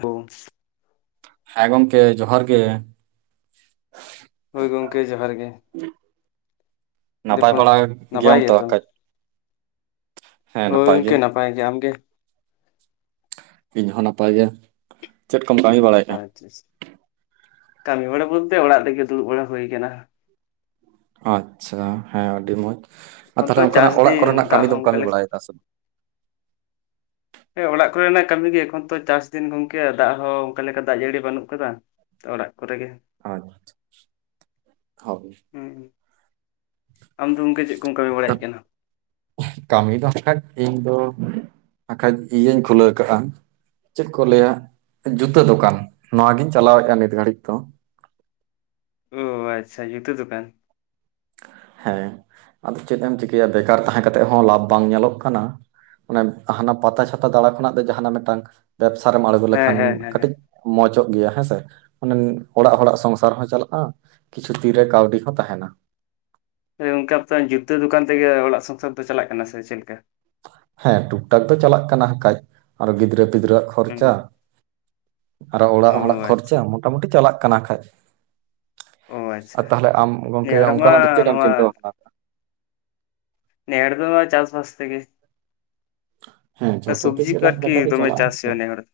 ᱚ ᱾ ᱦᱮᱸ ᱜᱚᱝᱠᱮ ᱡᱚᱦᱟᱨ ᱜᱮ ᱾ ᱦᱳᱭ ᱜᱚᱢᱠᱮ ᱡᱚᱦᱟᱨ ᱜᱮ ᱾ ᱱᱟᱯᱟᱭ ᱵᱟᱲᱟ ᱱᱟᱯᱟᱭ ᱜᱮᱭᱟᱢ ᱛᱚ ᱜᱮᱛᱚ ᱠᱟᱹᱡ ᱾ ᱦᱳᱭ ᱜᱚᱝᱠᱮ ᱱᱟᱯᱟᱭ ᱜᱮ ᱟᱢ ᱜᱮ? ᱤᱧᱦᱚᱸ ᱱᱟᱯᱟᱭ ᱜᱮ ᱪᱮᱫ ᱠᱚᱢ ᱠᱟᱹᱢᱤ ᱟᱪᱪᱷᱟ ᱵᱟᱲᱟᱭᱮᱫᱼᱟ? ᱟᱪᱪᱷᱟ ᱠᱟᱹᱢᱤ ᱵᱟᱲᱟ ᱵᱚᱞᱛᱮ ᱚᱲᱟᱜ ᱨᱮᱜᱮ ᱫᱩᱲᱩᱵ ᱵᱟᱲᱟ ᱦᱩᱭ ᱟᱠᱟᱱᱟ ᱾ ᱟᱪᱪᱷᱟ ᱦᱮᱸ ᱟᱹᱰᱤ ᱢᱚᱸᱡᱽ ᱟᱨ ᱮᱠᱷᱚᱱ ᱛᱚ ᱛᱟᱦᱚᱞᱮ ᱚᱱᱠᱟᱱᱟᱜ ᱪᱟᱥ ᱚᱲᱟᱜ ᱫᱤᱱ ᱠᱚᱨᱮᱱᱟᱜ ᱫᱟᱜ ᱠᱟᱹᱢᱤ ᱦᱚᱸ ᱫᱚᱢ ᱚᱱᱠᱟ ᱠᱟᱹᱢᱤ ᱞᱮᱠᱟ ᱵᱟᱲᱟᱭ ᱫᱟ ᱥᱮ ᱵᱟᱝ? ᱦᱮᱸ ᱚᱲᱟᱜ ᱠᱚᱨᱮᱱᱟᱜ ᱠᱟᱹᱢᱤ ᱜᱮ ᱮᱠᱷᱚᱱ ᱛᱚ ᱪᱟᱥ ᱫᱤᱱ ᱜᱚᱝᱠᱮ ᱫᱟᱜ ᱦᱚᱸ ᱚᱱᱠᱟ ᱞᱮᱠᱟ ᱫᱟᱜ ᱡᱟᱹᱲᱤ ᱵᱟᱹᱱᱩᱜ ᱟᱠᱟᱫᱟ᱾ ᱚᱲᱟᱜ ᱠᱚᱨᱮ ᱜᱮ ᱾ ᱟᱪᱪᱷᱟ ᱦᱳᱭ ᱾ ᱦᱩᱸ ᱟᱢ ᱫᱚ ᱜᱚᱢᱠᱮ ᱪᱮᱫ ᱠᱚᱢ ᱠᱟᱹᱢᱤ ᱵᱟᱲᱟᱭᱮᱫ ᱠᱟᱱᱟ? ᱠᱟᱹᱢᱤ ᱫᱚ ᱦᱠᱷᱟᱡ ᱤᱧ ᱫᱚ ᱦᱟᱠᱷᱟᱡ ᱤᱭᱟᱹᱧ ᱠᱷᱩᱞᱟᱹᱣ ᱟᱠᱟᱫᱼᱟ ᱾ ᱪᱮᱫ ᱠᱚ ᱞᱟᱹᱭᱟ ᱡᱩᱛᱟᱹ ᱫᱚᱠᱟᱱ ᱱᱚᱣᱟᱜᱤᱧ ᱪᱟᱞᱟᱣᱮᱫᱼᱟ ᱱᱤᱛ ᱜᱷᱟᱹᱲᱤᱡ ᱫᱚ ᱾ ᱚ ᱟᱪᱪᱷᱟ ᱡᱩᱛᱟᱹ ᱫᱚᱠᱟᱱ ᱾ ᱦᱮᱸ ᱟᱫᱚ ᱪᱮᱫ ᱮᱢ ᱪᱤᱠᱟᱹᱭᱟ ᱵᱮᱠᱟᱨ ᱛᱟᱦᱮᱸ ᱠᱟᱛᱮᱜ ᱦᱚᱸ ᱞᱟᱵᱷᱚ ᱵᱟᱝ ᱧᱮᱞᱚᱜ ᱠᱟᱱᱟ ᱚᱱᱮ ᱦᱟᱱᱟ ᱯᱟᱛᱟ ᱪᱷᱟᱛᱟ ᱫᱟᱬᱟ ᱠᱷᱚᱱᱟᱜ ᱫᱚ ᱡᱟᱦᱟᱱᱟᱜ ᱢᱤᱫᱴᱟᱱ ᱵᱮᱵᱽᱥᱟ ᱨᱮᱢ ᱟᱬᱜᱚ ᱦᱮᱸ ᱞᱮᱠᱷᱟᱱ ᱦᱮᱸ ᱦᱮᱸ ᱦᱮᱸ ᱠᱟᱹᱴᱤᱡ ᱢᱚᱸᱡᱚᱜ ᱜᱮᱭᱟ ᱦᱮᱸᱥᱮ ᱚᱱᱮ ᱚᱲᱟᱜ ᱦᱚᱲᱟᱜ ᱥᱚᱝᱥᱟᱨ ᱦᱚᱸ ᱪᱟᱞᱟᱜᱼᱟ ᱾ ᱠᱤᱪᱷᱩ [unintelligible] ᱛᱤᱨᱮ ᱠᱟᱹᱣᱰᱤ ᱦᱚᱸ ᱛᱟᱦᱮᱱᱟ ᱾ ᱚᱱᱠᱟ ᱡᱩᱛᱟᱹ ᱫᱚᱠᱟᱱ ᱛᱮᱜᱮ ᱚᱲᱟᱜ ᱥᱚᱝᱥᱟᱨ ᱫᱚ ᱪᱟᱞᱟᱜ ᱠᱟᱱᱟ ᱥᱮ ᱪᱮᱫᱮᱠᱟ ᱾ ᱦᱮᱸ ᱴᱩᱠ ᱴᱟᱠ ᱫᱚ ᱪᱟᱞᱟᱜ ᱠᱟᱱᱟ ᱦᱟᱜᱠᱷᱟᱡ ᱟᱨᱚ ᱜᱤᱫᱽᱨᱟᱹ ᱯᱤᱫᱽᱨᱟᱹᱣᱟᱜ ᱦᱩᱸ ᱠᱷᱚᱨᱪᱟ ᱟᱨᱚ ᱚᱲᱟᱜ ᱚ ᱦᱚᱲᱟᱜ ᱠᱷᱚᱨᱪᱟ ᱟᱪᱪᱷᱟ ᱢᱳᱴᱟᱢᱩᱴᱤ ᱪᱟᱞᱟᱜ ᱠᱟᱱᱟ ᱠᱷᱟᱡ᱾ ᱚ ᱟᱪᱪᱷᱟ ᱟᱨ ᱛᱟᱦᱞᱮ ᱟᱢ ᱜᱚᱝᱠᱮ ᱱᱤᱭᱟᱹ ᱦᱚᱲ ᱢᱟ ᱚᱱᱠᱟᱱᱟᱜ ᱫᱚ ᱪᱮᱫ ᱮᱢ ᱱᱚᱣᱟ ᱪᱤᱱᱛᱟᱹ ᱵᱷᱟᱵᱱᱟ ᱱᱮ ᱦᱚᱲ ᱫᱚ ᱪᱟᱥ ᱵᱟᱥ ᱛᱮ ᱜᱮ ᱾ ᱦᱮᱸ ᱡᱷᱚᱛᱚ ᱥᱚᱵᱽᱡᱤ ᱛᱮᱜᱮ ᱠᱚ ᱞᱟᱡ ᱟᱨᱠᱤ ᱫᱟᱠᱟ ᱫᱚ ᱫᱚᱢᱮ ᱪᱟᱞᱟᱜᱼᱟ ᱪᱟᱥ ᱾ ᱦᱩᱭᱩᱜᱼᱟ ᱱᱮ ᱦᱚᱲ ᱫᱚ᱾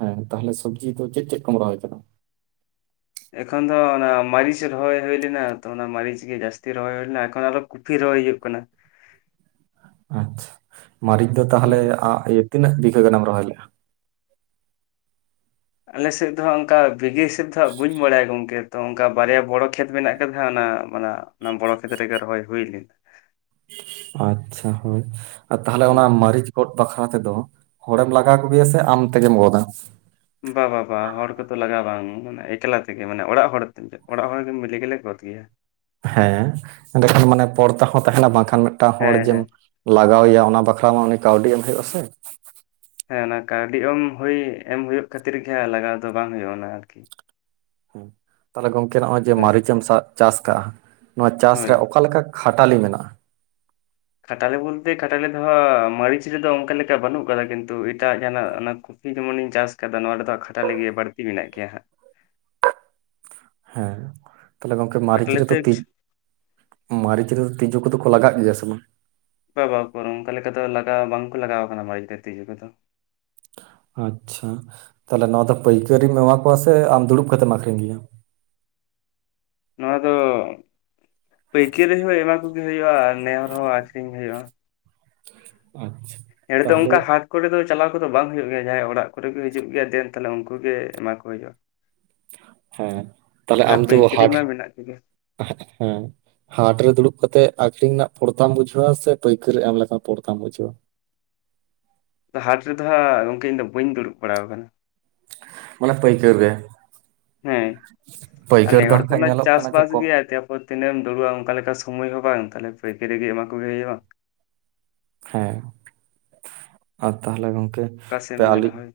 ᱦᱮᱸ ᱛᱟᱦᱚᱞᱮ ᱥᱚᱵᱡᱤ ᱫᱚ ᱪᱮᱫ ᱪᱮᱫ ᱠᱚᱢ ᱨᱚᱦᱚᱭ ᱠᱟᱫᱟ? ᱮᱠᱷᱚᱱ ᱫᱚ ᱚᱱᱟ ᱢᱟᱹᱨᱤᱪ ᱨᱚᱦᱚᱭ ᱦᱩᱭ ᱞᱮᱱᱟ ᱛᱚ ᱚᱱᱟ ᱢᱟᱹᱨᱤᱪ ᱜᱮ ᱡᱟᱹᱥᱛᱤ ᱨᱚᱦᱚᱭ ᱦᱩᱭ ᱞᱮᱱᱟ ᱮᱠᱷᱚᱱ ᱟᱨᱚ ᱯᱷᱤ ᱨᱚᱭ ᱦᱩᱭᱩᱜ ᱠᱟᱱᱟ ᱾ ᱟᱪᱪᱷᱟ ᱢᱟᱹᱨᱤᱪ ᱫᱚ ᱦᱩᱸ ᱛᱟᱦᱚᱞᱮ ᱛᱤᱱᱟᱹᱜ ᱵᱤᱜᱷᱟᱹ ᱜᱟᱱᱮᱢ ᱨᱚᱦᱚᱭ ᱞᱮᱫᱼᱟ? ᱟᱞᱮᱥᱮᱫ ᱫᱚᱦᱟ ᱚᱱᱠᱟ ᱵᱤᱜᱷᱟᱹ ᱦᱤᱥᱮᱵ ᱫᱚᱦᱟᱜ ᱵᱟᱹᱧ ᱵᱟᱲᱟᱭᱟ ᱜᱚᱢᱠᱮ ᱾ ᱛᱚ ᱚᱱᱠᱟ ᱵᱟᱨᱭᱟ ᱵᱚᱲᱚ ᱠᱷᱮᱛ ᱢᱮᱱᱟᱜ ᱟᱠᱟᱫᱟ ᱚᱱᱟ ᱚᱱᱟ ᱚᱱᱟ ᱵᱚᱲᱚ [unintelligible] ᱠᱷᱮᱛ ᱨᱮᱜᱮ ᱨᱚᱦᱚᱭ ᱦᱩᱭ ᱞᱮᱱᱟ᱾ ᱟᱪᱪᱷᱟ ᱦᱳᱭ ᱟᱨ ᱛᱟᱦᱚᱞᱮ ᱦᱩᱸ ᱚᱱᱟ ᱢᱟᱹᱨᱤᱪ᱾ ᱜᱚᱫ ᱵᱟᱠᱷᱨᱟ ᱛᱮᱫᱚ ᱦᱚᱲᱮᱢ ᱞᱟᱜᱟᱣ ᱠᱚᱜᱮᱭᱟ ᱥᱮ ᱟᱢ ᱛᱮᱜᱮᱢ ᱜᱚᱫᱟ᱾ ᱵᱟ ᱵᱟ ᱵᱟ ᱦᱚᱲ ᱠᱚᱫᱚ ᱞᱟᱜᱟ ᱵᱟᱝ ᱢᱟᱱᱮ ᱮᱠᱞᱟ ᱛᱮᱜᱮ ᱢᱟᱱᱮ ᱚᱲᱟᱜ ᱦᱚᱲ ᱚᱲᱟᱜ ᱦᱚᱲ ᱢᱤᱞᱤ ᱜᱮᱞᱮ ᱜᱚᱫ ᱜᱮᱭᱟ᱾ ᱦᱮᱸ ᱮᱸᱰᱮᱠᱷᱟᱱ ᱢᱟᱱᱮ ᱯᱚᱲᱛᱟ ᱦᱚᱸ ᱛᱟᱦᱮᱱᱟ ᱵᱟᱝᱠᱷᱟᱱ ᱢᱤᱫᱴᱟᱱ ᱦᱚᱲ ᱦᱮᱸ ᱡᱮᱢ ᱦᱮᱸ ᱞᱟᱜᱟᱣᱮᱭᱟ ᱚᱱᱟ ᱵᱟᱠᱷᱨᱟ ᱢᱟ ᱩᱱᱤ ᱠᱟᱹᱣᱰᱤ ᱮᱢ ᱦᱩᱭᱩᱜ ᱟ ᱥᱮ᱾ ᱦᱮᱸ ᱚᱱᱟ ᱠᱟᱹᱣᱰᱤ ᱮᱢ ᱦᱩᱭ ᱮᱢ ᱦᱩᱭᱩᱜ ᱠᱷᱟᱹᱛᱤᱨ ᱜᱮ ᱦᱮᱸ ᱞᱟᱜᱟᱣ ᱫᱚ ᱵᱟᱝ ᱦᱩᱭᱩᱜᱼᱟ ᱚᱱᱟ ᱟᱨᱠᱤ᱾ ᱦᱮᱸ ᱛᱟᱦᱞᱮ ᱜᱚᱝᱠᱮ ᱱᱚᱜᱼᱚᱭ ᱡᱮ ᱦᱳᱭ ᱢᱟᱹᱨᱤᱪ ᱮᱢ ᱪᱟᱥ ᱠᱟᱜᱼᱟ ᱱᱚᱣᱟ ᱪᱟᱥ ᱦᱳᱭ ᱨᱮ ᱚᱠᱟᱞᱮᱠᱟ ᱠᱷᱟᱴᱟᱞᱤ ᱢᱮᱱᱟᱜᱼᱟ᱾ ᱠᱷᱟᱴᱟᱞᱮ ᱵᱚᱞᱛᱮ ᱠᱷᱟᱴᱟᱞᱮ ᱫᱚ ᱦᱟᱸᱜ ᱢᱟᱹᱨᱤᱪ ᱨᱮᱫᱚ ᱚᱱᱠᱟ ᱞᱮᱠᱟ ᱵᱟᱹᱱᱩᱜ ᱠᱟᱫᱟ ᱠᱤᱱᱛᱩ ᱮᱴᱟᱜ ᱡᱟᱦᱟᱸᱱᱟᱜ ᱚᱱᱟ ᱠᱩᱯᱷᱤ ᱡᱮᱢᱚᱱᱤᱧ ᱪᱟᱥ ᱠᱟᱫᱟ ᱱᱚᱣᱟ ᱨᱮᱫᱚ ᱠᱷᱟᱴᱟᱞᱤᱜᱮ ᱵᱟᱹᱲᱛᱤ ᱢᱮᱱᱟᱜ ᱜᱮᱭᱟ ᱦᱟᱸᱜ᱾ ᱦᱮᱸ ᱛᱟᱦᱞᱮ ᱜᱚᱝᱠᱮ ᱢᱟᱹᱨᱤᱪ ᱠᱷᱟᱴᱟᱞᱮᱛᱮ ᱨᱮᱫᱚ ᱛᱤᱡ ᱢᱟᱹᱨᱤᱪ ᱨᱮᱫᱚ ᱛᱤᱡᱩ ᱠᱚᱫᱚ ᱠᱚ ᱞᱟᱜᱟᱜ ᱜᱮᱭᱟ ᱥᱮ ᱵᱟᱝ? ᱵᱟᱵᱟ ᱩᱠᱩᱨ ᱚᱱᱠᱟ ᱞᱮᱠᱟ ᱫᱚ ᱞᱟᱜᱟᱣ ᱵᱟᱝᱠᱚ ᱞᱟᱜᱟᱣ ᱠᱟᱱᱟ ᱢᱟᱤᱡ ᱨᱮ ᱛᱤᱡᱩ ᱠᱚᱫᱚ᱾ ᱟᱪᱪᱷᱟ ᱛᱟᱦᱚᱞᱮ ᱱᱚᱣᱟ ᱫᱚ ᱯᱟᱹᱭᱠᱟᱹᱨᱤᱢ ᱮᱢᱟ ᱠᱚᱣᱟ ᱥᱮ ᱟᱢ ᱫᱩᱲᱩᱵ ᱠᱟᱛᱮᱢ ᱟᱠᱷᱨᱤᱧ ᱜᱮᱭᱟ? ᱱᱚᱣᱟ ᱫᱚ ᱯᱟᱹᱭᱠᱟᱹᱨᱤ ᱦᱚᱸ ᱮᱢᱟ ᱠᱚᱜᱮ ᱦᱩᱭᱩᱜᱼᱟ ᱟᱨ ᱱᱮᱦᱚᱨ ᱦᱚᱸ ᱟᱠᱷᱨᱤᱧ ᱦᱩᱭᱩᱜᱼᱟ᱾ ᱟᱪᱪᱷᱟ᱾ ᱱᱮ ᱦᱚᱲ ᱛᱚ ᱛᱟᱦᱚᱞᱮ ᱚᱝᱠᱟ ᱦᱟᱴ ᱠᱚᱨᱮ ᱫᱚ ᱪᱟᱞᱟᱣ ᱠᱚᱫᱚ ᱵᱟᱝ ᱦᱩᱭᱩᱜ ᱜᱮᱭᱟ ᱡᱟᱦᱟᱸᱭ ᱚᱲᱟᱜ ᱠᱚᱨᱮ ᱜᱮ ᱦᱤᱡᱩᱜ ᱜᱮᱭᱟ ᱫᱮᱱ ᱛᱟᱦᱚᱞᱮ ᱩᱱᱠᱩᱜ ᱜᱮ ᱮᱢᱟ ᱠᱚ ᱦᱩᱭᱩᱜᱼᱟ᱾ [inaudible] ᱦᱮᱸ ᱛᱟᱦᱞᱮ ᱟᱨ ᱟᱢ ᱫᱚ ᱯᱟᱹᱭᱠᱟᱹᱨᱤ ᱦᱟᱴ ᱢᱟ ᱢᱮᱱᱟᱜ ᱠᱚᱜᱮ ᱦᱮᱸ᱾ ᱦᱟᱴ ᱨᱮ ᱫᱩᱲᱩᱵ ᱠᱟᱛᱮᱜ ᱟᱠᱷᱨᱤᱧ ᱨᱮᱱᱟᱜ ᱯᱚᱲᱛᱟᱢ ᱵᱩᱡᱷᱟᱹᱣᱟ ᱥᱮ ᱯᱟᱹᱭᱠᱟᱹᱨᱮ ᱮᱢ ᱞᱮ ᱞᱮᱠᱟᱱ ᱯᱚᱲᱛᱟᱢ ᱵᱩᱡᱷᱟᱹᱣᱟ? ᱛᱚ ᱦᱟᱸᱴ ᱨᱮᱫᱚ ᱦᱟᱸᱜ ᱜᱚᱝᱠᱮ ᱤᱧ ᱫᱚ ᱵᱟᱹᱧ ᱫᱩᱲᱩᱵ ᱵᱟᱲᱟ ᱠᱟᱱᱟ᱾ ᱢᱟᱱᱮ ᱯᱟᱹᱭᱠᱟᱹᱨ ᱨᱮ᱾ ᱦᱮᱸ ᱟᱨ ᱱᱮ ᱫᱚ ᱦᱚᱲ ᱦᱟᱸᱜ ᱠᱷᱟᱡ ᱚᱱᱟ ᱧᱮᱞᱚᱜ ᱠᱟᱱᱟ ᱡᱮ ᱪᱟᱥ-ᱵᱟᱥ ᱠᱚᱢ ᱜᱮᱭᱟ ᱛᱟ ᱯᱚᱨ ᱛᱤᱱᱟᱹᱜ ᱮᱢ ᱫᱩᱲᱩᱵᱼᱟ ᱚᱱᱠᱟ ᱞᱮᱠᱟ ᱥᱚᱢᱚᱭ ᱦᱚᱸ ᱵᱟᱝ ᱛᱟᱦᱚᱞᱮ ᱯᱟᱹᱭᱠᱟᱹᱨ ᱨᱮᱜ ᱮᱢᱟ ᱠᱚᱜᱮ ᱦᱩᱭᱩᱜᱼᱟ᱾ ᱦᱮᱸ ᱟᱨ ᱛᱟᱦᱚᱞᱮ ᱜᱚᱝᱠᱮ ᱚᱠᱟ ᱥᱮᱫ ᱛᱮ ᱮᱢ ᱧᱮᱞᱟ ᱟᱹᱞᱤᱝ ᱦᱳᱭ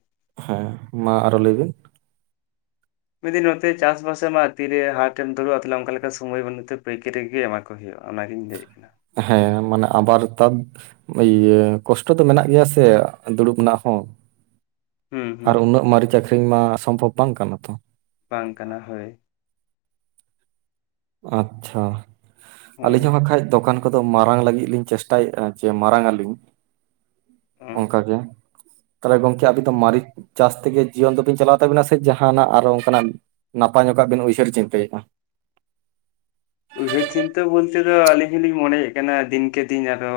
ᱦᱮᱸ ᱢᱟ ᱟᱨᱚ ᱞᱟᱹᱭᱵᱤᱱ᱾ ᱢᱤᱫ ᱫᱤᱱ ᱱᱚᱛᱮ ᱪᱟᱥ-ᱵᱟᱥ ᱟᱢᱟᱜ ᱛᱤᱨᱮ ᱦᱟᱴᱮᱢ ᱫᱩᱵᱼᱟ ᱛᱟᱦᱚᱞᱮ ᱚᱱᱠᱟ ᱞᱮᱠᱟ ᱥᱚᱢᱳᱚᱭ ᱵᱟᱹᱱᱮᱛᱮ ᱯᱟᱹᱭᱠᱟᱹᱨᱤ ᱜᱮ ᱮᱢᱟ ᱦᱩᱭᱩᱜᱼᱟ᱾ ᱚᱱᱟᱜᱤᱧ ᱞᱮᱭᱮᱫ ᱛᱟᱦᱮᱸᱱᱟ᱾ ᱦᱮᱸ ᱢᱟᱱᱮ ᱟᱵᱟᱨ ᱛᱟᱵ ᱤᱭᱟᱹ ᱠᱚᱥᱴᱚ ᱫᱚ ᱢᱮᱱᱟᱜ ᱜᱮᱭᱟ ᱥᱮ ᱫᱩᱲᱩᱵ ᱨᱮᱱᱟᱜ ᱦᱚᱸ᱾ ᱦᱩᱸ ᱦᱩᱸ ᱟᱨ ᱩᱱᱟᱹᱜ ᱢᱟᱹᱨᱤᱪ ᱟᱹᱠᱷᱨᱤᱧ ᱢᱟ ᱥᱚᱢᱵᱷᱚᱵᱽ ᱵᱟᱝ ᱠᱟᱱᱟ ᱛᱚ᱾ ᱵᱟᱝ ᱠᱟᱱᱟ ᱦᱳᱭ᱾ ᱟᱪᱪᱷᱟ ᱦᱳᱭ ᱟᱹᱞᱤᱧ ᱦᱚᱸ ᱦᱟᱸᱠᱷᱟᱡ ᱫᱚᱠᱟᱱ ᱠᱚᱫᱚ ᱢᱟᱨᱟᱝ ᱞᱟᱹᱜᱤᱫ ᱞᱤᱧ ᱪᱮᱥᱴᱟᱭᱮᱫᱼᱟ ᱡᱮ ᱢᱟᱨᱟᱝ ᱟᱹᱞᱤᱧ ᱦᱩᱸ᱾ ᱚᱝᱠᱟᱜ ᱜᱮ ᱛᱟᱦᱚᱞᱮ ᱜᱚᱝᱠᱮ ᱟᱵᱤᱱ ᱫᱚ ᱢᱟᱨᱟᱹᱨᱤᱪ ᱪᱟᱥ ᱛᱮᱜᱮ ᱡᱤᱭᱚᱱ ᱫᱚᱵᱤᱱ ᱪᱟᱞᱟᱣ ᱛᱟᱵᱤᱱᱟ ᱥᱮ ᱡᱟᱦᱟᱸᱱᱟᱜ ᱟᱨᱚ ᱚᱝᱠᱟᱱᱟᱜ ᱱᱟᱯᱟᱭ ᱧᱚᱜᱚᱠᱟᱜ ᱵᱤᱱ ᱩᱭᱦᱟᱹᱨ ᱪᱤᱱᱛᱟᱹᱭᱮᱫᱟ, ᱩᱭᱦᱟᱹᱨ ᱪᱤᱱᱛᱟᱹ ᱵᱚᱞᱛᱮ ᱫᱚ ᱟᱹᱞᱤᱧ ᱦᱚᱞᱤᱧ ᱢᱚᱱᱮᱭᱮᱫ ᱠᱟᱱᱟ ᱫᱤᱱᱠᱮ ᱫᱤᱱ ᱟᱨᱚ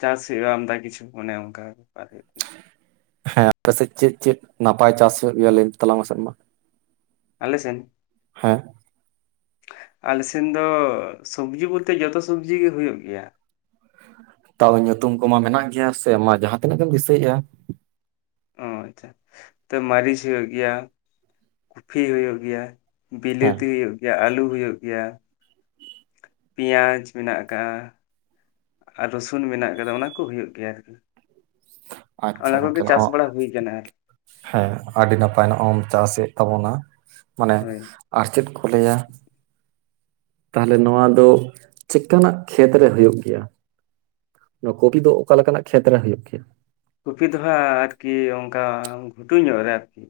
ᱪᱟᱥ ᱦᱩᱭᱩᱜᱼᱟ ᱟᱢᱫᱟ ᱠᱤᱪᱩ ᱚᱱᱮ [unintelligible] ᱠᱟᱱᱟ᱾ ᱦᱮᱸ ᱟᱯᱮᱥᱮᱫ ᱪᱮᱫ ᱪᱮᱫ ᱱᱟᱯᱟᱭ ᱪᱟᱥ ᱦᱩᱭᱩᱜ ᱞᱟᱹᱭ ᱛᱟᱞᱟᱝ ᱢᱟᱥᱮᱫ ᱢᱟ᱾ ᱟᱞᱮ ᱥᱮᱱ? ᱦᱮᱸ ᱟᱞᱮ ᱥᱮᱱ ᱫᱚ ᱥᱚᱵᱡᱤ ᱵᱚᱞᱛᱮ ᱡᱚᱛᱚ ᱥᱚᱵᱡᱤᱜ ᱜᱮ ᱦᱩᱭᱩᱜ ᱜᱮᱭᱟ᱾ ᱛᱟᱣ ᱧᱩᱛᱩᱢ ᱠᱚᱢᱟ ᱢᱮᱱᱟᱜ ᱜᱮᱭᱟ ᱥᱮ ᱢᱟ ᱡᱟᱦᱟᱸ ᱛᱤᱱᱟᱹᱜ ᱜᱮ ᱮᱢ ᱫᱤᱥᱟᱹᱭᱮᱜᱼᱟ᱾ ᱚ ᱟᱪᱪᱷᱟ ᱛᱚ ᱢᱟᱹᱨᱤᱪ ᱦᱩᱭᱩᱜ ᱜᱮᱭᱟ ᱠᱚᱯᱷᱤ ᱦᱩᱭᱩᱜ ᱜᱮᱭᱟ ᱦᱮᱸ ᱵᱤᱞᱟᱹᱛᱤ ᱦᱩᱭᱩᱜ ᱜᱮᱭᱟ ᱟᱹᱞᱩ ᱦᱩᱭᱩᱜ ᱜᱮᱭᱟ ᱯᱮᱭᱟᱡᱽ ᱢᱮᱱᱟᱜ ᱠᱟᱜᱼᱟ ᱟᱨ ᱨᱟᱥᱩᱱ ᱢᱮᱱᱟᱜ ᱟᱠᱟᱫᱟ ᱚᱱᱟ ᱠᱚ ᱦᱩᱭᱩᱜ ᱜᱮᱭᱟ ᱟᱨᱠᱤ᱾ ᱟᱪᱪᱷᱟ ᱚᱱᱟ ᱜᱚᱝᱠᱮ ᱠᱚᱜᱮ ᱱᱚᱜ ᱪᱟᱥ ᱵᱟᱲᱟ ᱦᱩᱭ ᱠᱟᱱᱟ ᱟᱨᱠᱤ᱾ ᱦᱮᱸ ᱟᱹᱰᱤ ᱱᱟᱯᱟᱭ ᱧᱚᱜ ᱮᱢ ᱪᱟᱥᱮᱫ ᱛᱟᱵᱚᱱᱟ ᱢᱟᱱᱮ ᱦᱳᱭ ᱟᱨ ᱪᱮᱫ ᱠᱚ ᱞᱟᱹᱭᱟ ᱛᱟᱦᱚᱞᱮ ᱱᱚᱣᱟ ᱫᱚ ᱪᱮᱠᱟᱱᱟᱜ ᱠᱷᱮᱛ ᱨᱮ ᱦᱩᱭᱩᱜ ᱜᱮᱭᱟ? ᱱᱚᱣᱟ ᱠᱚᱯᱤ ᱫᱚ ᱚᱠᱟ ᱞᱮᱠᱟᱱᱟᱜ ᱠᱷᱮᱛᱨᱮ ᱦᱩᱭᱩᱜ ᱜᱮᱭᱟ? ᱠᱚᱯᱤ ᱫᱚ ᱦᱟᱜ ᱟᱨᱠᱤ ᱚᱱᱠᱟ ᱜᱷᱩᱴᱩ ᱧᱚᱜ ᱨᱮ ᱟᱨᱠᱤ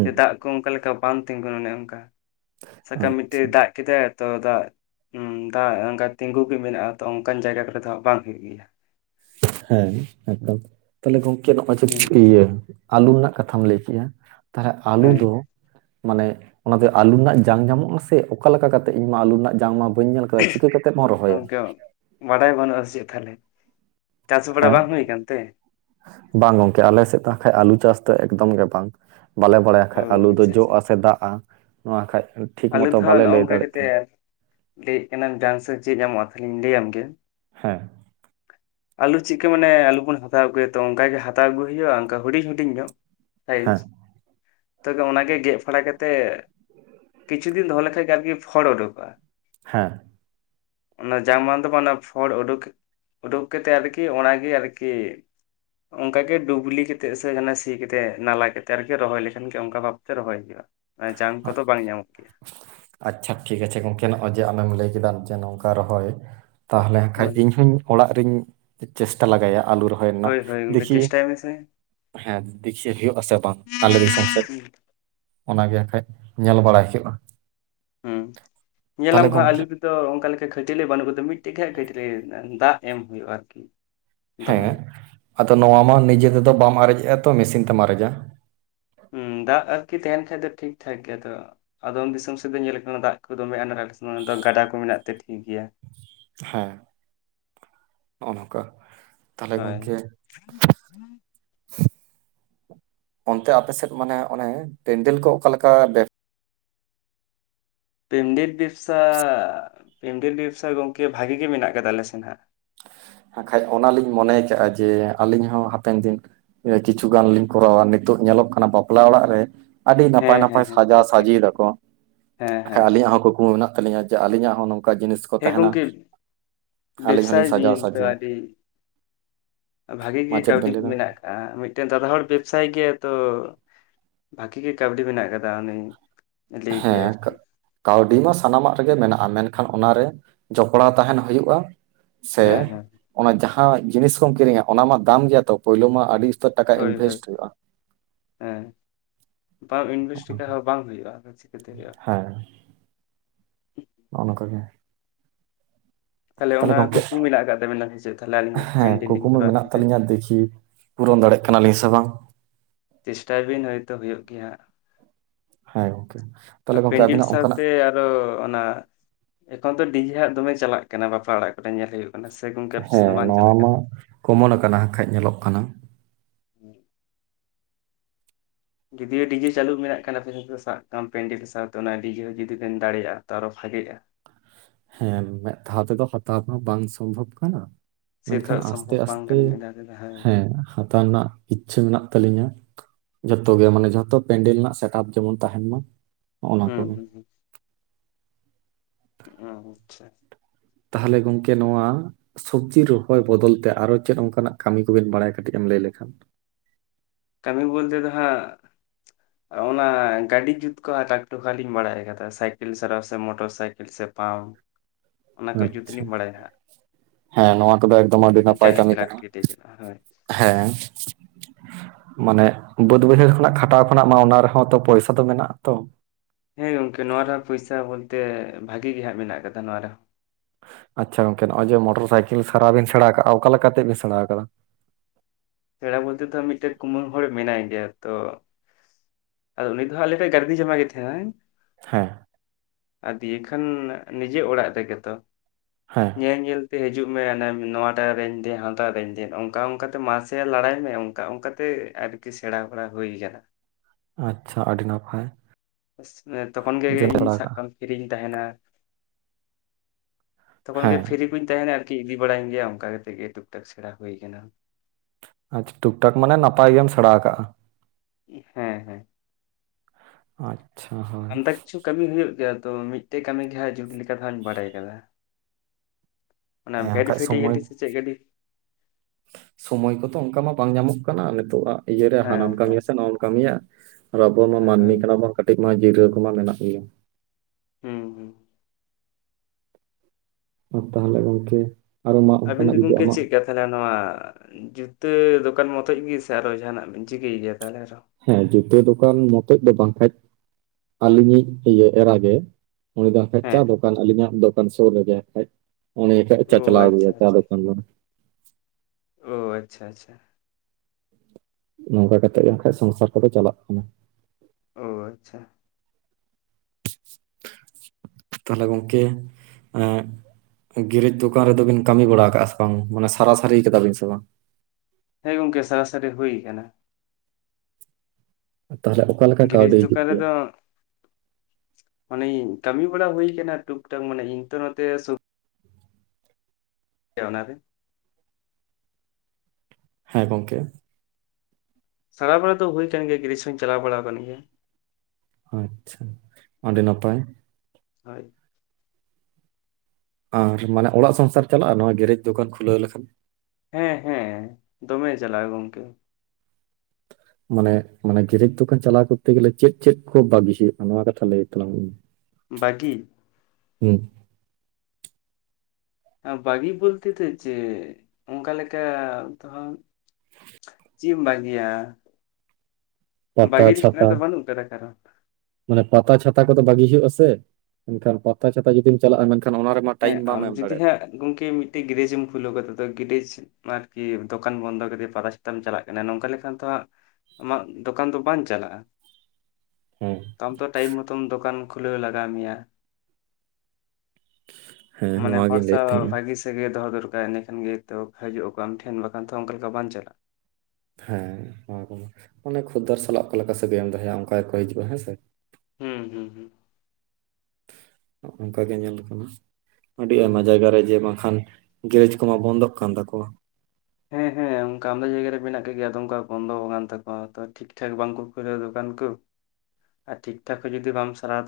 ᱥᱮ ᱫᱟᱜ ᱚᱱᱠᱟ ᱞᱮᱠᱟ ᱵᱟᱝ ᱛᱤᱜᱩᱱᱟ ᱚᱱᱮ ᱚᱱᱠᱟ ᱥᱟᱠᱟᱢ ᱟᱪᱪᱷᱟ ᱢᱤᱫᱴᱮᱡ ᱫᱟᱜ ᱠᱮᱫᱟᱭ ᱛᱚ ᱫᱟᱜ ᱫᱟᱜ ᱚᱱᱠᱟ ᱛᱤᱸᱜᱩ ᱜᱮ ᱢᱮᱱᱟᱜᱼᱟ ᱛᱚ ᱚᱱᱠᱟᱱ ᱡᱟᱭᱜᱟ ᱠᱚᱨᱮ ᱫᱚ ᱦᱟᱜ ᱵᱟᱝ ᱦᱩᱭᱩᱜ ᱜᱮᱭᱟ ᱾ ᱦᱮᱸ ᱮᱠᱫᱚᱢ ᱛᱟᱦᱞᱮ ᱜᱚᱢᱠᱮ ᱱᱚᱜᱼᱚᱭ ᱡᱮ ᱦᱮᱸ ᱤᱭᱟᱹ ᱟᱞᱩ ᱨᱮᱱᱟᱜ ᱠᱟᱛᱷᱟᱢ ᱞᱟᱹᱭ ᱠᱮᱜᱼᱟ ᱛᱟᱦᱚᱞᱮ ᱟᱞᱩ ᱦᱮᱸ ᱫᱚ ᱢᱟᱱᱮ ᱚᱱᱟᱛᱮ ᱟᱞᱩ ᱨᱮᱱᱟᱜ ᱡᱟᱝ ᱧᱟᱢᱚᱜᱼᱟᱥᱮ ᱚᱠᱟ ᱞᱮᱠᱟ ᱠᱟᱛᱮ ᱤᱧ ᱢᱟ ᱟᱞᱩ ᱨᱮᱱᱟᱜ ᱡᱟᱝ ᱢᱟ ᱵᱟᱹᱧ ᱧᱮᱞ ᱠᱟᱫᱟ ᱪᱤᱠᱟᱹ ᱠᱟᱛᱮᱜ ᱵᱚᱱ ᱨᱚᱦᱚᱭᱟ ᱚᱝᱠᱮ ᱵᱟᱰᱟᱭ ᱵᱟᱹᱱᱩᱜᱼᱟ ᱪᱮᱫ ᱛᱟᱦᱚᱞᱮ? ᱪᱟᱥ ᱵᱟᱲᱟ ᱦᱮᱸ ᱵᱟᱝ ᱦᱩᱭ ᱠᱟᱱᱛᱮ? ᱵᱟᱝ ᱜᱚᱝᱠᱮ ᱟᱞᱮ ᱥᱮᱫ ᱫᱚ ᱠᱷᱟᱱ ᱟᱞᱩ ᱪᱟᱥ ᱫᱚ ᱮᱠᱫᱚᱢ ᱜᱮ ᱵᱟᱝ ᱵᱟᱞᱮ ᱵᱟᱲᱟᱭᱟ ᱾ ᱚ ᱠᱷᱟᱱ ᱟᱹᱞᱩ ᱫᱚ ᱟᱪᱪᱷᱟ ᱡᱚᱜ ᱟᱪᱪᱷᱟ ᱟ ᱥᱮ ᱫᱟᱜᱼᱟ ᱱᱚᱣᱟ ᱠᱷᱟᱡ ᱴᱷᱤᱠ ᱟᱞᱮ ᱢᱚᱛᱚ ᱫᱚ ᱦᱟᱸᱜ ᱵᱟᱞᱮ ᱱᱚᱜᱼ ᱞᱟᱹᱭ ᱱᱚᱝᱠᱟ ᱫᱟᱲᱮᱜ ᱠᱟᱛᱮ ᱠᱟᱱᱟ ᱞᱟᱹᱭᱮᱫ ᱠᱟᱱᱟ ᱡᱟᱝ ᱥᱮ ᱪᱮᱫ ᱧᱟᱢᱚᱜᱼᱟ ᱛᱟᱦᱚᱞᱮᱧ ᱞᱟᱹᱭᱟᱢ ᱜᱮ ᱦᱮᱸ ᱾ [inaudible] ᱟᱞᱩ ᱪᱮᱜ ᱠᱟ ᱢᱟᱱᱮ ᱟᱞᱩ ᱵᱚᱱ ᱦᱟᱛᱟᱣ ᱟᱜᱩᱭᱟ ᱛᱚ ᱚᱱᱠᱟ ᱜᱮ ᱦᱟᱛᱟᱣ ᱟᱹᱜᱩᱭ ᱦᱩᱭᱩᱜᱼᱟ ᱚᱱᱠᱟ ᱦᱩᱰᱤᱧ ᱦᱩᱰᱤᱧ ᱧᱚᱜ ᱥᱟᱭᱤᱡ ᱦᱮᱸ ᱛᱚᱵᱮ ᱚᱱᱟᱜᱮ ᱜᱮᱫ ᱯᱟᱲᱟᱜ ᱠᱟᱛᱮᱫ ᱠᱤᱪᱷᱩ ᱫᱤᱱ ᱫᱚᱦᱚ ᱞᱮᱠᱷᱟᱡ ᱜᱮ ᱟᱨᱠᱤ ᱯᱷᱚᱲ ᱩᱰᱩᱠᱚᱜᱼᱟ ᱾ ᱦᱮᱸ ᱾ ᱚᱱᱟ ᱡᱟᱝ ᱢᱟᱝ ᱫᱚ ᱵᱟᱝ ᱚᱱᱟ ᱯᱷᱚᱲ ᱩᱰᱩᱠ ᱩᱰᱩᱠ ᱠᱟᱛᱮᱜ ᱟᱨᱠᱤ ᱚᱱᱟᱜᱮ ᱟᱨᱠᱤ ᱚᱱᱠᱟ ᱜᱮ ᱰᱩᱵᱞᱤ ᱠᱟᱛᱮᱜ ᱥᱮ ᱥᱤ ᱠᱟᱛᱮ ᱱᱟᱞᱟ ᱠᱟᱛᱮᱜ ᱟᱨᱠᱤ ᱨᱚᱦᱚᱭ ᱞᱮᱠᱷᱟᱱᱜᱤ ᱚᱱᱠᱟ ᱵᱷᱟᱵᱛᱮ ᱨᱚᱦᱚᱭ ᱼᱟ ᱡᱟᱝ ᱠᱚᱫᱚ ᱵᱟᱝ ᱧᱟᱢᱚᱜ ᱜᱮᱭᱟ ᱟᱪᱪᱷᱟ ᱴᱷᱤᱠ ᱟᱪᱷᱮ ᱜᱚᱢᱠᱮ ᱱᱚᱜᱼᱚᱭ ᱡᱮ ᱟᱢᱮᱢ ᱞᱟᱹᱭ ᱠᱮᱫᱟ ᱡᱮ ᱱᱚᱝᱠᱟ ᱨᱚᱦᱚᱭ ᱛᱟᱦᱚᱞᱮ ᱟᱜᱠᱷᱟᱡ ᱦᱳᱭ ᱤᱧᱦᱚᱧ ᱚᱲᱟᱜ ᱨᱤᱧ ᱪᱮᱥᱴᱟ ᱞᱮᱟᱜᱟᱭᱟ ᱟᱹᱞᱩ ᱨᱚᱦ ᱦᱚᱭ ᱨᱮᱱᱟᱜ ᱦᱳᱭ ᱦᱳᱭ ᱜᱚᱝᱠᱮ ᱫᱮᱠᱷᱤ ᱪᱮᱥᱴᱟᱭ ᱢᱮᱥᱮ ᱦᱮᱸ ᱫᱮᱠᱷᱤ ᱦᱩᱭᱩᱜ ᱟᱥᱮ ᱵᱟᱝ ᱟᱞᱮ ᱫᱤᱥᱚᱢ ᱥᱮᱫ ᱾ ᱚᱱᱟᱜᱮ ᱟᱜᱠᱷᱟᱡ ᱧᱮᱞ ᱵᱟᱲᱟᱭᱼᱟ ᱾ ᱦᱩᱸ ᱧᱮᱞᱟᱢ ᱦᱟᱸᱜ ᱟᱞᱩ ᱜᱚᱢᱠᱮ ᱛᱚ ᱚᱱᱠᱟ ᱞᱮᱠᱟ ᱠᱷᱟᱹᱴᱟᱞᱤ ᱵᱟᱹᱱᱩᱜ ᱠᱟᱫᱟ ᱢᱤᱫᱴᱮᱡ ᱜᱮ ᱦᱟᱸᱜ ᱠᱷᱟᱹᱴᱞ ᱫᱟᱜ ᱮᱢ ᱦᱩᱭᱩᱜᱼᱟ ᱟᱨᱠᱤ ᱦᱮᱸ ᱫᱚᱢᱮ ᱟᱫᱚ ᱱᱚᱣᱟ ᱢᱟ ᱱᱤᱡᱮ ᱛᱮᱫᱚ ᱵᱟᱢ ᱟᱨᱮᱡᱮᱜᱼᱟ ᱛᱚ ᱢᱮᱥᱤᱱ ᱛᱮᱢ ᱟᱨᱮᱡᱟ ᱾ ᱦᱮᱸ ᱫᱟᱜ ᱟᱨᱠᱤ ᱛᱟᱦᱮᱱ ᱠᱷᱟᱡ ᱫᱚ ᱴᱷᱤᱠ ᱴᱷᱟᱠ ᱜᱮᱭᱟ ᱛᱚ ᱟᱫᱚᱢ ᱫᱤᱥᱚᱢ ᱥᱮᱫ ᱫᱚ ᱧᱮᱞ ᱟᱠᱟᱱᱟ ᱫᱟᱜ ᱠᱚ ᱫᱚᱢᱮ ᱱᱟ ᱜᱟᱰᱟ ᱠᱚ ᱢᱮᱱᱟᱜ ᱛᱮ ᱴᱷᱤᱠ ᱜᱮᱭᱟ ᱾ ᱦᱮᱸ ᱱᱚᱜᱼᱚ ᱱᱚᱝᱠᱟ ᱾ ᱛᱟᱦᱚᱞᱮ ᱦᱳᱭ ᱜᱚᱝᱠᱮ ᱚᱱᱛᱮ ᱟᱯᱮ ᱥᱮᱫ ᱢᱟᱱᱮ ᱚᱱᱮ ᱯᱮᱱᱰᱮᱞ ᱠᱚ ᱚᱠᱟᱞᱮᱠᱟ ᱵᱮ ᱯᱤᱱᱰᱤᱛ ᱵᱮᱵᱽᱥᱟ ᱯᱤᱱᱰᱤᱛ ᱵᱮᱵᱽᱥᱟ ᱜᱚᱝᱠᱮ ᱵᱷᱟᱜᱤ ᱜᱮ ᱢᱮᱱᱟᱜ ᱟᱠᱟᱫᱟ ᱟᱞᱮᱥᱮᱱ ᱦᱟᱜ ᱾ ᱟᱠᱷᱟᱡ ᱚᱱᱟᱞᱤᱧ ᱢᱚᱱᱮ ᱠᱟᱜᱼᱟ ᱡᱮ ᱟᱹᱞᱤᱧ ᱦᱚᱸ ᱦᱟᱯᱮᱱ ᱫᱤᱱ ᱠᱤᱪᱷᱩ ᱜᱟᱱ ᱞᱤᱧ ᱠᱚᱨᱟᱣᱟ ᱱᱤᱛᱚᱜ ᱧᱮᱞᱚᱜ ᱠᱟᱱᱟ ᱵᱟᱯᱞᱟ ᱚᱲᱟᱜ ᱨᱮ ᱟᱹᱰᱤ ᱱᱟᱯᱟᱭ ᱦᱮᱸ ᱦᱮᱸ ᱱᱟᱯᱟᱭ ᱦᱮᱸ ᱥᱟᱡᱟᱣᱼ ᱴᱷᱤᱠ ᱴᱷᱤᱠ ᱥᱟᱡᱤᱭ ᱫᱟᱠᱚ ᱦᱮᱸ ᱦᱮᱸ ᱵᱟᱠᱷᱟᱡ ᱦᱮᱸ ᱟᱹᱞᱤᱧᱟᱜ ᱦᱚᱸ ᱠᱩᱠᱢᱩ ᱢᱮᱱᱟᱜ ᱛᱟᱹᱞᱤᱧᱟ ᱡᱮ ᱟᱹᱞᱤᱧᱟᱜ ᱦᱚᱸ ᱱᱚᱝᱠᱟ ᱡᱤᱱᱤᱥ ᱠᱚ ᱦᱮᱸ ᱛᱟᱦᱮᱱᱟ ᱜᱚᱝᱠᱮ ᱟᱹᱞᱤᱧ ᱵᱮᱵᱽᱥᱟᱭ ᱦᱚᱸᱞᱤᱧ ᱥᱟᱡᱟᱣ ᱛᱚ ᱥᱟᱡᱤᱭᱟ ᱟᱹᱰᱤ ᱵᱷᱟᱜᱤ ᱜᱮ ᱢᱟ ᱪᱮᱫ ᱠᱟᱹᱣᱰᱤ ᱵᱮᱱ ᱠᱚ ᱞᱟᱹᱭᱫᱟ ᱢᱮᱱᱟᱜ ᱟᱻ ᱢᱤᱫᱴᱮᱱ ᱫᱟᱫᱟ ᱦᱚᱲ ᱵᱮᱵᱽᱥᱟᱭ ᱜᱮᱭᱟ ᱛᱚ ᱵᱷᱟᱜᱤ ᱜᱮ ᱠᱟᱣᱰᱤ ᱢᱮᱱᱟᱜ ᱠᱟᱫᱟ ᱩᱱᱤ ᱞᱟᱹᱭ ᱜᱮᱭᱟ ᱦᱮᱸ ᱟᱨᱠᱤ ᱾ ᱠᱟᱹᱣᱰᱤ ᱢᱟ ᱥᱟᱱᱟᱢᱟᱜ ᱨᱮᱜᱮ ᱢᱮᱱᱟᱜᱼᱟ ᱢᱮᱱᱠᱷᱟᱱ ᱚᱱᱟᱨᱮ ᱡᱚᱯᱲᱟᱣ ᱛᱟᱦᱮᱸᱱ ᱦᱩᱭᱩᱜᱼᱟ ᱾ ᱥᱮ ᱦᱮᱸ ᱦᱮᱸ ᱚᱱᱟ ᱡᱟᱦᱟᱸ ᱡᱤᱱᱤᱥ ᱠᱚᱢ ᱠᱤᱨᱤᱧᱟ ᱚᱱᱟ ᱢᱟ ᱫᱟᱢ ᱜᱮᱭᱟ ᱛᱚ ᱯᱳᱭᱞᱳ ᱢᱟ ᱟᱹᱰᱤ ᱩᱛᱟᱹᱨ ᱴᱟᱠᱟ ᱦᱳᱭ ᱦᱳᱭ ᱤᱱᱵᱷᱮᱥᱴ ᱦᱩᱭᱩᱜᱼᱟ ᱦᱮᱸ ᱵᱟᱢ ᱤᱱᱵᱷᱮᱥᱴ ᱞᱮᱠᱷᱟᱡ ᱦᱚ ᱵᱟᱝ ᱦᱩᱭᱩᱜᱼᱟ ᱟᱫᱚ ᱪᱤᱠᱟᱹᱛᱮ ᱦᱩᱭᱩᱜᱼᱟ ᱾ ᱦᱮᱸ ᱦᱮᱸ ᱦᱚᱸ-ᱚ ᱱᱚᱠᱟᱜᱮ ᱾ ᱛᱟᱦᱚᱞᱮ ᱛᱟᱦᱞᱮ ᱚᱱᱟ ᱜᱚᱢᱠᱮ ᱠᱩᱠᱢᱩ ᱢᱮᱱᱟᱜ ᱟᱠᱟᱫ ᱛᱟᱵᱮᱱᱟ ᱥᱮ ᱪᱮᱫ ᱛᱟᱦᱚᱞᱮ ᱟᱹᱞᱤᱧᱟᱜ ᱦᱮᱸ ᱯᱮᱱᱰᱮᱞ ᱞᱤᱧ ᱠᱩᱠᱢᱩ ᱠᱚᱨᱟᱣᱟ ᱢᱮᱱᱟᱜ ᱢᱮᱱᱛᱮ ᱛᱟᱞᱤᱧᱟ ᱫᱮᱠᱷᱤ ᱾ ᱯᱩᱨᱚᱱ ᱫᱟᱲᱮᱜ ᱠᱟᱱᱟᱞᱤᱧ ᱥᱮ ᱵᱟᱝ ᱾ ᱪᱮᱥᱴᱟᱭ ᱵᱤᱱ ᱦᱳᱭᱛᱳ ᱦᱩᱭᱩᱜ ᱜᱮᱭᱟ ᱦᱟᱸᱜ ᱾ ᱦᱮᱸ ᱜᱚᱝᱠᱮ ᱛᱟᱦᱚᱞᱮ ᱟᱨ ᱜᱚᱝᱠᱮ ᱯᱤᱱᱰᱤᱞ ᱟᱵᱤᱱᱟᱜ ᱚᱱᱠᱟᱱᱟᱜ ᱥᱟᱶᱛᱮ ᱟᱨᱚ ᱚᱱᱟ ᱮᱠᱷᱚᱱ ᱛᱚ ᱰᱤᱡᱮ ᱦᱟᱸᱜ ᱫᱚᱢᱮ ᱪᱟᱞᱟᱜ ᱠᱟᱱᱟ ᱵᱟᱯᱞᱟ ᱚᱲᱟᱜ ᱠᱚᱨᱮ ᱧᱮᱞ ᱦᱩᱭᱩᱜ ᱠᱟᱱᱟ ᱥᱮ ᱜᱚᱢᱠᱮ ᱟᱯᱮᱥᱮᱫ ᱫᱚ ᱦᱮᱸ ᱵᱟᱝ ᱱᱚᱣᱟ ᱪᱟᱞᱟᱜ ᱢᱟ ᱠᱟᱱᱟ? ᱠᱚᱢᱚᱱ ᱟᱠᱟᱱᱟ ᱠᱟᱡᱽ ᱧᱮᱞᱚᱜ ᱠᱟᱱᱟ ᱾ [inaudible] ᱡᱩᱫᱤᱭᱳ ᱰᱤᱡᱮ ᱪᱟᱹᱞᱩ ᱢᱮᱱᱟᱜ ᱠᱷᱟᱱ ᱟᱯᱮ ᱥᱟᱱ ᱥᱟᱵ ᱠᱟᱢ ᱯᱮᱱᱰᱤᱞ ᱥᱟᱶᱛᱮ ᱚᱱᱟ ᱰᱤᱡᱮ ᱦᱚᱸ ᱡᱩᱫᱤ ᱵᱮᱱ ᱫᱟᱲᱮᱭᱟᱜᱼᱟ ᱛᱚ ᱟᱨᱚ ᱵᱷᱟᱜᱮᱜᱼᱟ ᱾ ᱦᱮᱸ ᱢᱮᱫ ᱫᱷᱟᱣ ᱛᱮᱫᱚ ᱦᱟᱛᱟᱣ ᱦᱚᱸ ᱵᱟᱝ ᱥᱚᱢᱵᱷᱚᱵ ᱠᱟᱱᱟ ᱾ ᱥᱮ ᱛᱚ ᱢᱮᱱᱠᱷᱟᱱ ᱦᱟᱸᱜ ᱟᱥᱛᱮ ᱥᱚᱢᱵᱷᱚᱵ ᱵᱟᱝ ᱟᱥᱛᱮ ᱠᱟᱱᱟ ᱢᱤᱫ ᱫᱷᱟᱣ ᱛᱮᱫᱚ ᱦᱮᱸ ᱦᱟᱛᱟᱣ ᱨᱮᱱᱟᱜ ᱤᱪᱪᱷᱟᱹ ᱢᱮᱱᱟᱜ ᱛᱟᱹᱞᱤᱧᱟ ᱡᱷᱚᱛᱚ ᱜᱮ ᱢᱟᱱᱮ ᱡᱷᱚᱛᱚ ᱯᱮᱱᱰᱮᱞ ᱨᱮᱱᱟᱜ ᱥᱮᱴᱟᱯ ᱡᱮᱢᱚᱱ ᱛᱟᱦᱮᱱ ᱢᱟ ᱾ ᱦᱩᱸ ᱦᱩᱸ ᱦᱩᱸ ᱚ ᱟᱪᱪᱷᱟ ᱛᱟᱦᱚᱞᱮ ᱜᱚᱝᱠᱮ ᱱᱚᱣᱟ ᱥᱚᱵᱽᱡᱤ ᱨᱚᱦᱚᱭ ᱵᱚᱫᱚᱞ ᱛᱮ ᱟᱨᱚ ᱪᱮᱫ ᱚᱱᱠᱟᱱᱟᱜ ᱠᱟᱹᱢᱤ ᱠᱚᱵᱤᱱ ᱵᱟᱲᱟᱭᱟ ᱠᱟᱹᱴᱤᱡ ᱮᱢ ᱞᱟᱹᱭ ᱞᱮᱠᱷᱟᱱ ᱠᱟᱹᱢᱤ ᱵᱚᱞᱛᱮ ᱫᱚ ᱦᱟᱸᱜ ᱚᱱᱟ ᱜᱟᱹᱰᱤ ᱡᱩᱛ ᱠᱚ ᱴᱟᱠ ᱴᱩᱠ ᱦᱟᱸᱜ ᱞᱤᱧ ᱵᱟᱲᱟᱭ ᱟᱠᱟᱫᱟ ᱥᱟᱭᱠᱮᱞ ᱥᱟᱨᱟᱣ ᱥᱮ ᱢᱚᱴᱚᱨ ᱥᱟᱭᱠᱮᱞ ᱥᱮ ᱯᱟᱣ ᱚᱱᱟ ᱠᱚ ᱡᱩᱛᱞᱤᱧ ᱟᱪᱪᱷᱟ ᱵᱟᱲᱟᱭᱟ ᱦᱟᱸᱜ ᱾ ᱦᱮᱸ ᱱᱚᱣᱟ ᱠᱚᱫᱚ ᱮᱠᱫᱚᱢ ᱟᱹᱰᱤ ᱱᱟᱯᱟᱭ ᱠᱟᱹᱢᱤ ᱠᱟᱱᱟ ᱟᱨᱠᱤ ᱪᱟᱞᱟᱜᱼᱟ ᱦᱳᱭ ᱦᱮᱸ ᱢᱟᱱᱮ ᱵᱟᱹᱫ ᱵᱟᱹᱭᱦᱟᱹᱲ ᱠᱷᱚᱱᱟᱜ ᱠᱷᱟᱴᱟᱣ ᱠᱷᱚᱱᱟᱜ ᱢᱟ ᱚᱱᱟ ᱨᱮᱦᱚᱸ ᱛᱚ ᱯᱚᱭᱥᱟ ᱫᱚ ᱢᱮᱱᱟᱜ-ᱟ ᱛᱚ ᱾ ᱦᱮᱸ ᱜᱚᱝᱠᱮ ᱱᱚᱣᱟ ᱨᱮ ᱯᱚᱭᱥᱟ ᱵᱚᱞᱛᱮ ᱵᱷᱟᱜᱤ ᱜᱮ ᱦᱟᱸᱜ ᱢᱮᱱᱟᱜ ᱟᱠᱟᱫᱟ ᱱᱚᱣᱟ ᱨᱮᱦᱚᱸ ᱾ ᱟᱪᱪᱷᱟ ᱜᱚᱝᱠᱮ ᱱᱚᱜᱼᱚᱭ ᱡᱮ ᱢᱚᱴᱚᱨ ᱥᱟᱭᱠᱮᱞ ᱥᱟᱨᱟᱣ ᱵᱤᱱ ᱥᱮᱬᱟ ᱟᱠᱟᱜᱼᱟ ᱚᱠᱟ ᱞᱮᱠᱟᱛᱮ ᱵᱤᱱ ᱥᱮᱬᱟᱣ ᱟᱠᱟᱫᱟ? ᱥᱮᱬᱟ ᱵᱚᱞᱛᱮ ᱫᱚ ᱢᱤᱫᱴᱮᱡ ᱠᱩᱢᱟᱹᱝ ᱦᱚᱲ ᱢᱮᱱᱟᱭ ᱜᱮᱭᱟ ᱛᱚ ᱟᱫᱚ ᱩᱱᱤ ᱫᱚ ᱟᱞᱮ ᱴᱷᱮᱡ ᱜᱟᱹᱨᱫᱤ ᱡᱟᱢᱟᱭ ᱜᱮ ᱛᱟᱦᱮ ᱱᱟᱭ ᱾ ᱦᱮᱸ ᱟᱨ ᱫᱤᱭᱮ ᱠᱷᱟᱱ ᱱᱤᱡᱮ ᱚᱲᱟᱜ ᱨᱮᱜᱮ ᱛᱚ ᱾ ᱦᱮᱸ ᱧᱮᱞ ᱧᱮᱞ ᱛᱮ ᱦᱤᱡᱩᱜ ᱢᱮ ᱱᱚᱣᱟ ᱴᱟᱭᱟᱨ ᱨᱮᱸᱧ ᱫᱮᱱ ᱦᱟᱱᱟ ᱴᱟᱭᱟᱨ ᱨᱮᱸᱧ ᱫᱮᱱ ᱚᱱᱠᱟ ᱚᱱᱠᱟᱛᱮ ᱢᱟᱥᱮ ᱞᱟᱲᱟᱭ ᱢᱮ ᱚᱱᱠᱟ ᱚᱱᱠᱟ ᱛᱮ ᱟᱨᱠᱤ ᱥᱮᱬᱟ ᱵᱟᱲᱟ ᱦᱩᱭ ᱠᱟᱱᱟ ᱾ ᱟᱪᱪᱷᱟ ᱟᱹᱰᱤ ᱱᱟᱯᱟᱭ ᱾ ᱛᱚᱠᱷᱚᱱ ᱜᱮ ᱤᱧ ᱥᱟᱵ ᱠᱟᱜᱼᱟ ᱠᱟᱢ ᱯᱷᱤᱨᱤᱧ ᱛᱟᱦᱮᱱᱟ ᱛᱚᱠᱷᱚᱱ ᱜᱮ ᱦᱮᱸ ᱯᱷᱤᱨᱤ ᱠᱚᱧ ᱛᱟᱦᱮᱱᱟ ᱟᱨᱠᱤ ᱤᱫᱤ ᱵᱟᱲᱟᱧ ᱜᱮᱭᱟ ᱚᱱᱠᱟ ᱠᱟᱛᱮᱫ ᱜᱮ ᱴᱩᱠ ᱴᱟᱠ ᱥᱮᱬᱟ ᱦᱩᱭ ᱠᱟᱱᱟ ᱾ ᱟᱪᱪᱷᱟ ᱴᱩᱠ ᱴᱟᱠ ᱢᱟᱱᱮ ᱱᱟᱯᱟᱭ ᱜᱮᱢ ᱥᱮᱬᱟ ᱟᱠᱟᱜᱼᱟ ᱾ ᱦᱮᱸ ᱦᱮᱸ ᱟᱪᱪᱷᱟ ᱦᱳᱭ ᱟᱢᱫᱟ ᱠᱤᱪᱷᱩ ᱠᱟᱹᱢᱤ ᱦᱩᱭᱩᱜ ᱜᱮᱭᱟ ᱛᱚ ᱢᱤᱫᱴᱮᱡ ᱠᱟᱹᱢᱤ ᱜᱮ ᱦᱟᱸᱜ ᱡᱩᱛ ᱞᱮᱠᱟ ᱫᱚ ᱦᱟᱸᱧ ᱵᱟᱰᱟᱭ ᱟᱠᱟᱫᱟ ᱾ ᱚᱱᱟ ᱦᱮᱸ ᱵᱷᱮᱰ ᱵᱟᱠᱷᱟᱡ ᱵᱷᱮᱴᱤ ᱥᱚᱢᱚᱭ ᱜᱟᱹᱰᱤ ᱥᱮ ᱪᱮᱫ ᱜᱟᱹᱰᱤ? ᱥᱚᱢᱚᱭ ᱠᱚᱛᱚ ᱚᱱᱠᱟ ᱢᱟ ᱵᱟᱝ ᱧᱟᱢᱚᱜ ᱠᱟᱱᱟ ᱱᱤᱛᱚᱜ ᱦᱟᱸᱜ ᱾ ᱤᱭᱟᱹᱨᱮ ᱦᱮᱸ ᱦᱟᱱᱟᱢ ᱦᱮᱸ ᱠᱟᱹᱢᱤᱭᱟ ᱥᱮ ᱱᱚᱣᱟᱢ ᱠᱟᱹᱢᱤᱭᱟ ᱟᱫᱚ ᱟᱵᱚ ᱢᱟ ᱢᱟᱹᱱᱢᱤ ᱦᱳᱭ ᱠᱟᱱᱟ ᱵᱚᱱ ᱠᱟᱹ ᱴᱤᱡ ᱢᱟ ᱡᱤᱨᱟᱹᱣ ᱠᱚᱢᱟ ᱢᱮᱱᱟᱜ ᱜᱮ ᱦᱩᱸ ᱦᱩᱸ ᱛᱟᱦᱚᱞᱮ ᱜᱚᱢᱠᱮ ᱟᱨ ᱢᱟ ᱟᱹᱵᱤᱱ ᱫᱚ ᱚᱱᱠᱟᱱᱟᱜ ᱡᱩᱫᱤ ᱜᱚᱢᱠᱮ ᱟᱢᱟᱜ ᱪᱮᱫᱠᱟ ᱛᱟᱦᱚᱞᱮ ᱱᱚᱣᱟ ᱡᱩᱛᱟᱹ ᱫᱚᱠᱟᱱ ᱢᱚᱛᱚᱡ ᱜᱮ ᱥᱮ ᱟᱨᱚ ᱡᱟᱦᱟᱱᱟᱜ ᱵᱤᱱ ᱪᱤᱠᱟᱹᱭ ᱜᱮᱭᱟ ᱛᱟᱦᱚᱞᱮ ᱟᱨᱚ? ᱦᱮᱸ ᱡᱩᱛᱟᱹ ᱫᱚᱠᱟᱱ ᱢᱚᱛᱚᱡ ᱫᱚ ᱵᱟᱝᱠᱟᱡᱽ ᱟᱹᱞᱤᱧᱤᱡ ᱤᱭᱟᱹ ᱮᱨᱟ ᱜᱮ ᱩᱱᱤ ᱫᱚ ᱦᱟᱠᱷᱟᱡᱽ ᱪᱟ ᱦᱮᱸ ᱫᱚᱠᱟᱱ, ᱟᱹᱞᱤᱧᱟᱜ ᱫᱚᱠᱟᱱ ᱥᱩᱨ ᱨᱮᱜᱮ ᱠᱷᱟᱡᱽ᱾ ᱩᱱᱤ ᱮᱴᱟᱜ ᱮ ᱚ ᱪᱟᱪᱟᱞᱟᱣ ᱜᱮᱭᱟ ᱟᱪᱪᱷᱟ ᱪᱟ ᱟᱪᱪᱷᱟ ᱫᱚᱠᱟᱱ ᱫᱚ ᱦᱟᱜ᱾ ᱚ ᱟᱪᱪᱷᱟ ᱟᱪᱪᱷᱟ᱾ ᱱᱚᱝᱠᱟ ᱠᱟᱛᱮᱜ ᱵᱟᱝᱠᱷᱟᱡ ᱥᱚᱝᱥᱟᱨ ᱠᱚᱫᱚ ᱪᱟᱞᱟᱜ ᱠᱟᱱᱟ᱾ ᱚ ᱟᱪᱪᱷᱟ᱾ ᱛᱟᱦᱚᱞᱮ ᱜᱚᱢᱠᱮ ᱮ ᱜᱤᱨᱮᱡ ᱫᱚᱠᱟᱱ ᱨᱮᱫᱚ ᱵᱤᱱ ᱠᱟᱹᱢᱤ ᱵᱟᱲᱟ ᱟᱠᱟᱜ-ᱟ ᱥᱮ ᱵᱟᱝ ᱢᱟᱱᱮ ᱥᱟᱨᱟᱼᱥᱟᱨᱤ ᱠᱟᱫᱟ ᱵᱤᱱ ᱥᱮ ᱵᱟᱝ? ᱦᱮᱸ ᱜᱚᱢᱠᱮ ᱥᱟᱨᱟᱼᱥᱟᱨᱤ ᱦᱩᱭ ᱠᱟᱱᱟ᱾ ᱛᱟᱦᱚᱞᱮ ᱚᱠᱟᱞᱮᱠᱟ ᱜᱮᱨᱮᱡᱽ ᱠᱟᱹᱣᱰᱤ ᱦᱤᱡᱩᱜ ᱫᱚᱠᱟᱱ ᱜᱮᱭᱟ? ᱨᱮᱫᱚ ᱢᱟᱱᱮᱧ ᱠᱟᱹᱢᱤ ᱵᱟᱲᱟ ᱦᱩᱭ ᱟᱠᱟᱱᱟ ᱴᱩᱠ ᱴᱟᱠ ᱢᱟᱱᱮ ᱤᱧ ᱛᱚ ᱱᱚᱛᱮ ᱥᱩᱠ ᱠᱮᱣᱟ ᱚᱱᱟᱨᱮ ᱦᱮᱸ ᱜᱚᱢᱠᱮ᱾ ᱥᱟᱨᱟᱣ ᱵᱟᱲᱟ ᱫᱚ ᱦᱩᱭ ᱟᱠᱟᱱ ᱜᱮᱭᱟ ᱜᱤᱨᱮᱡ ᱥᱮᱱᱤᱧ ᱪᱟᱞᱟᱣ ᱵᱟᱲᱟ ᱟᱠᱟᱱ ᱜᱮᱭᱟ᱾ ᱟᱪᱪᱷᱟ ᱟᱹᱰᱤ ᱱᱟᱯᱟᱭ᱾ ᱦᱳᱭ ᱟᱨ ᱢᱟᱱᱮ ᱚᱲᱟᱜ ᱥᱚᱝᱥᱟᱨ ᱪᱟᱞᱟᱜ-ᱟ ᱱᱚᱣᱟ ᱜᱮᱨᱮᱡᱽ ᱫᱚᱠᱟᱱ ᱠᱷᱩᱞᱟᱹᱣ ᱞᱮᱠᱷᱟᱱ? ᱦᱮᱸ ᱦᱮᱸ ᱫᱚᱢᱮ ᱪᱟᱞᱟᱜ-ᱟ ᱜᱚᱢᱠᱮ᱾ ᱢᱟᱱᱮ ᱢᱟᱱᱮ ᱜᱮᱨᱮᱡ ᱫᱚᱠᱟᱱ ᱪᱟᱞᱟᱣ ᱠᱚᱛᱮ ᱜᱮᱞᱮ ᱪᱮᱫ ᱪᱮᱫ ᱠᱚ ᱵᱟᱹᱜᱤ ᱦᱩᱭᱩᱜ-ᱟ ᱱᱚᱣᱟ ᱠᱟᱛᱷᱟ ᱞᱟᱹᱭ ᱛᱟᱞᱟᱝ ᱢᱮ᱾ ᱵᱟᱹᱜᱤ ᱦᱩᱸ ᱵᱟᱹᱜᱤ ᱵᱚᱞᱛᱮ ᱫᱚ ᱪᱮᱫ ᱚᱱᱠᱟ ᱞᱮᱠᱟ ᱫᱚ ᱪᱮᱫ ᱮᱢ ᱵᱟᱹᱜᱤᱭᱟ, ᱯᱟᱛᱟ ᱵᱟᱹᱜᱤ ᱞᱮᱠᱟᱱᱟᱜ ᱪᱷᱟᱛᱟ ᱫᱚ ᱵᱟᱹᱱᱩᱜ ᱟᱠᱟᱫᱟ ᱠᱟᱨᱚᱱ᱾ ᱢᱟᱱᱮ ᱯᱟᱛᱟ ᱪᱷᱟᱛᱟ ᱠᱚᱫᱚ ᱵᱟᱹᱜᱤ ᱦᱩᱭᱩᱜᱼᱟ ᱥᱮ ᱢᱮᱱᱠᱷᱟᱱ ᱯᱟᱛᱟ ᱪᱷᱟᱛᱟ ᱡᱩᱫᱤᱢ ᱪᱟᱞᱟᱜᱼᱟ ᱢᱮᱱᱠᱷᱟᱱ ᱚᱱᱟ ᱨᱮᱢᱟ ᱦᱮᱸ ᱴᱟᱭᱤᱢ ᱟᱢ ᱵᱟᱢ ᱮᱢ ᱡᱩᱫᱤ ᱫᱟᱲᱮᱭᱟᱜᱼᱟ ᱦᱟᱸᱜ ᱜᱚᱢᱠᱮ ᱢᱤᱫᱴᱮᱡ ᱜᱮᱨᱮᱡ ᱮᱢ ᱠᱷᱩᱞᱟᱹᱣ ᱠᱟᱫᱟ ᱛᱚ ᱜᱮᱨᱮᱡ ᱟᱨᱠᱤ ᱫᱚᱠᱟᱱ ᱵᱚᱱᱫᱚ ᱠᱟᱛᱮ ᱯᱟᱛᱟ ᱪᱷᱟᱛᱟᱢ ᱪᱟᱞᱟᱜ ᱠᱟᱱᱟ ᱱᱚᱝᱠᱟ ᱞᱮᱠᱷᱟᱱ ᱫᱚ ᱦᱟᱸᱜ ᱟᱢᱟᱜ ᱫᱚᱠᱟᱱ ᱫᱚ ᱵᱟᱝ ᱪᱟᱞᱟᱜ-ᱟ᱾ ᱦᱩᱸ ᱟᱢ ᱛᱚ ᱴᱟᱭᱤᱢ ᱢᱚᱛᱚᱢ ᱫᱚᱠᱟᱱ ᱠᱷᱩᱞᱟᱹᱣ ᱞᱟᱜᱟᱣ ᱢᱮᱭᱟ᱾ [unintelligible] ᱢᱟᱱᱮ ᱦᱚᱲ ᱜᱤᱧ ᱞᱟᱹᱭᱮᱫ ᱥᱟᱶ ᱛᱟᱦᱮᱸᱜᱼᱟ ᱵᱷᱟᱜᱤ ᱥᱟᱹᱜᱟᱹᱭ ᱫᱚᱦᱚ ᱫᱚᱨᱠᱟᱨ, ᱤᱱᱟᱹ ᱠᱷᱟᱱ ᱜᱮ ᱛᱚ ᱦᱟᱡᱩᱜ ᱟᱠᱚ ᱟᱢ ᱴᱷᱮᱱ, ᱵᱟᱠᱷᱟᱱ ᱛᱚ ᱚᱱᱠᱟ ᱞᱮᱠᱟ ᱵᱟᱝ ᱪᱟᱞᱟᱜ-ᱟ᱾ ᱦᱮᱸ ᱱᱚᱣᱟ ᱠᱚᱢᱟ, ᱢᱟᱱᱮ ᱠᱷᱩᱫᱽᱫᱟᱨ ᱥᱟᱞᱟᱜ ᱚᱠᱟ ᱞᱮᱠᱟ ᱥᱟᱹᱜᱟᱹᱭ ᱮᱢ ᱫᱚᱦᱚᱭᱟ ᱚᱱᱠᱟ ᱜᱮᱠᱚ ᱦᱤᱡᱩᱜ-ᱟ ᱦᱮᱸᱥᱮ᱾ ᱦᱩᱸ ᱦᱩᱸ ᱦᱩᱸ᱾ ᱚᱱᱠᱟ ᱜᱮ ᱧᱮᱞ ᱠᱟᱱᱟ, ᱟᱹᱰᱤ ᱟᱭᱢᱟ ᱡᱟᱭᱜᱟ ᱨᱮ ᱡᱮ ᱵᱟᱝᱠᱷᱟᱱ ᱜᱮᱨᱮᱡᱽ ᱠᱚᱢᱟ ᱵᱚᱱᱫᱚᱜ ᱠᱟᱱ ᱛᱟᱠᱚᱣᱟ᱾ ᱦᱮᱸ ᱦᱮᱸ ᱚᱱᱠᱟ ᱟᱢᱫᱟ ᱡᱟᱭᱜᱟ ᱨᱮ ᱢᱮᱱᱟᱜ ᱟᱠᱟᱫ ᱜᱮᱭᱟ, ᱟᱫᱚ ᱚᱱᱠᱟ ᱵᱚᱱᱫᱚ ᱟᱠᱟᱱ ᱛᱟᱠᱚᱣᱟ ᱛᱚ ᱴᱷᱤᱠ ᱴᱷᱟᱠ ᱵᱟᱝᱠᱚ ᱠᱷᱩᱞᱟᱹ ᱫᱚᱠᱟᱱ ᱠᱚ ᱟᱨ ᱴᱷᱤᱠ ᱴᱷᱟᱠ ᱦᱚᱸ ᱡᱩᱫᱤ ᱵᱟᱢ ᱥᱟᱨᱟ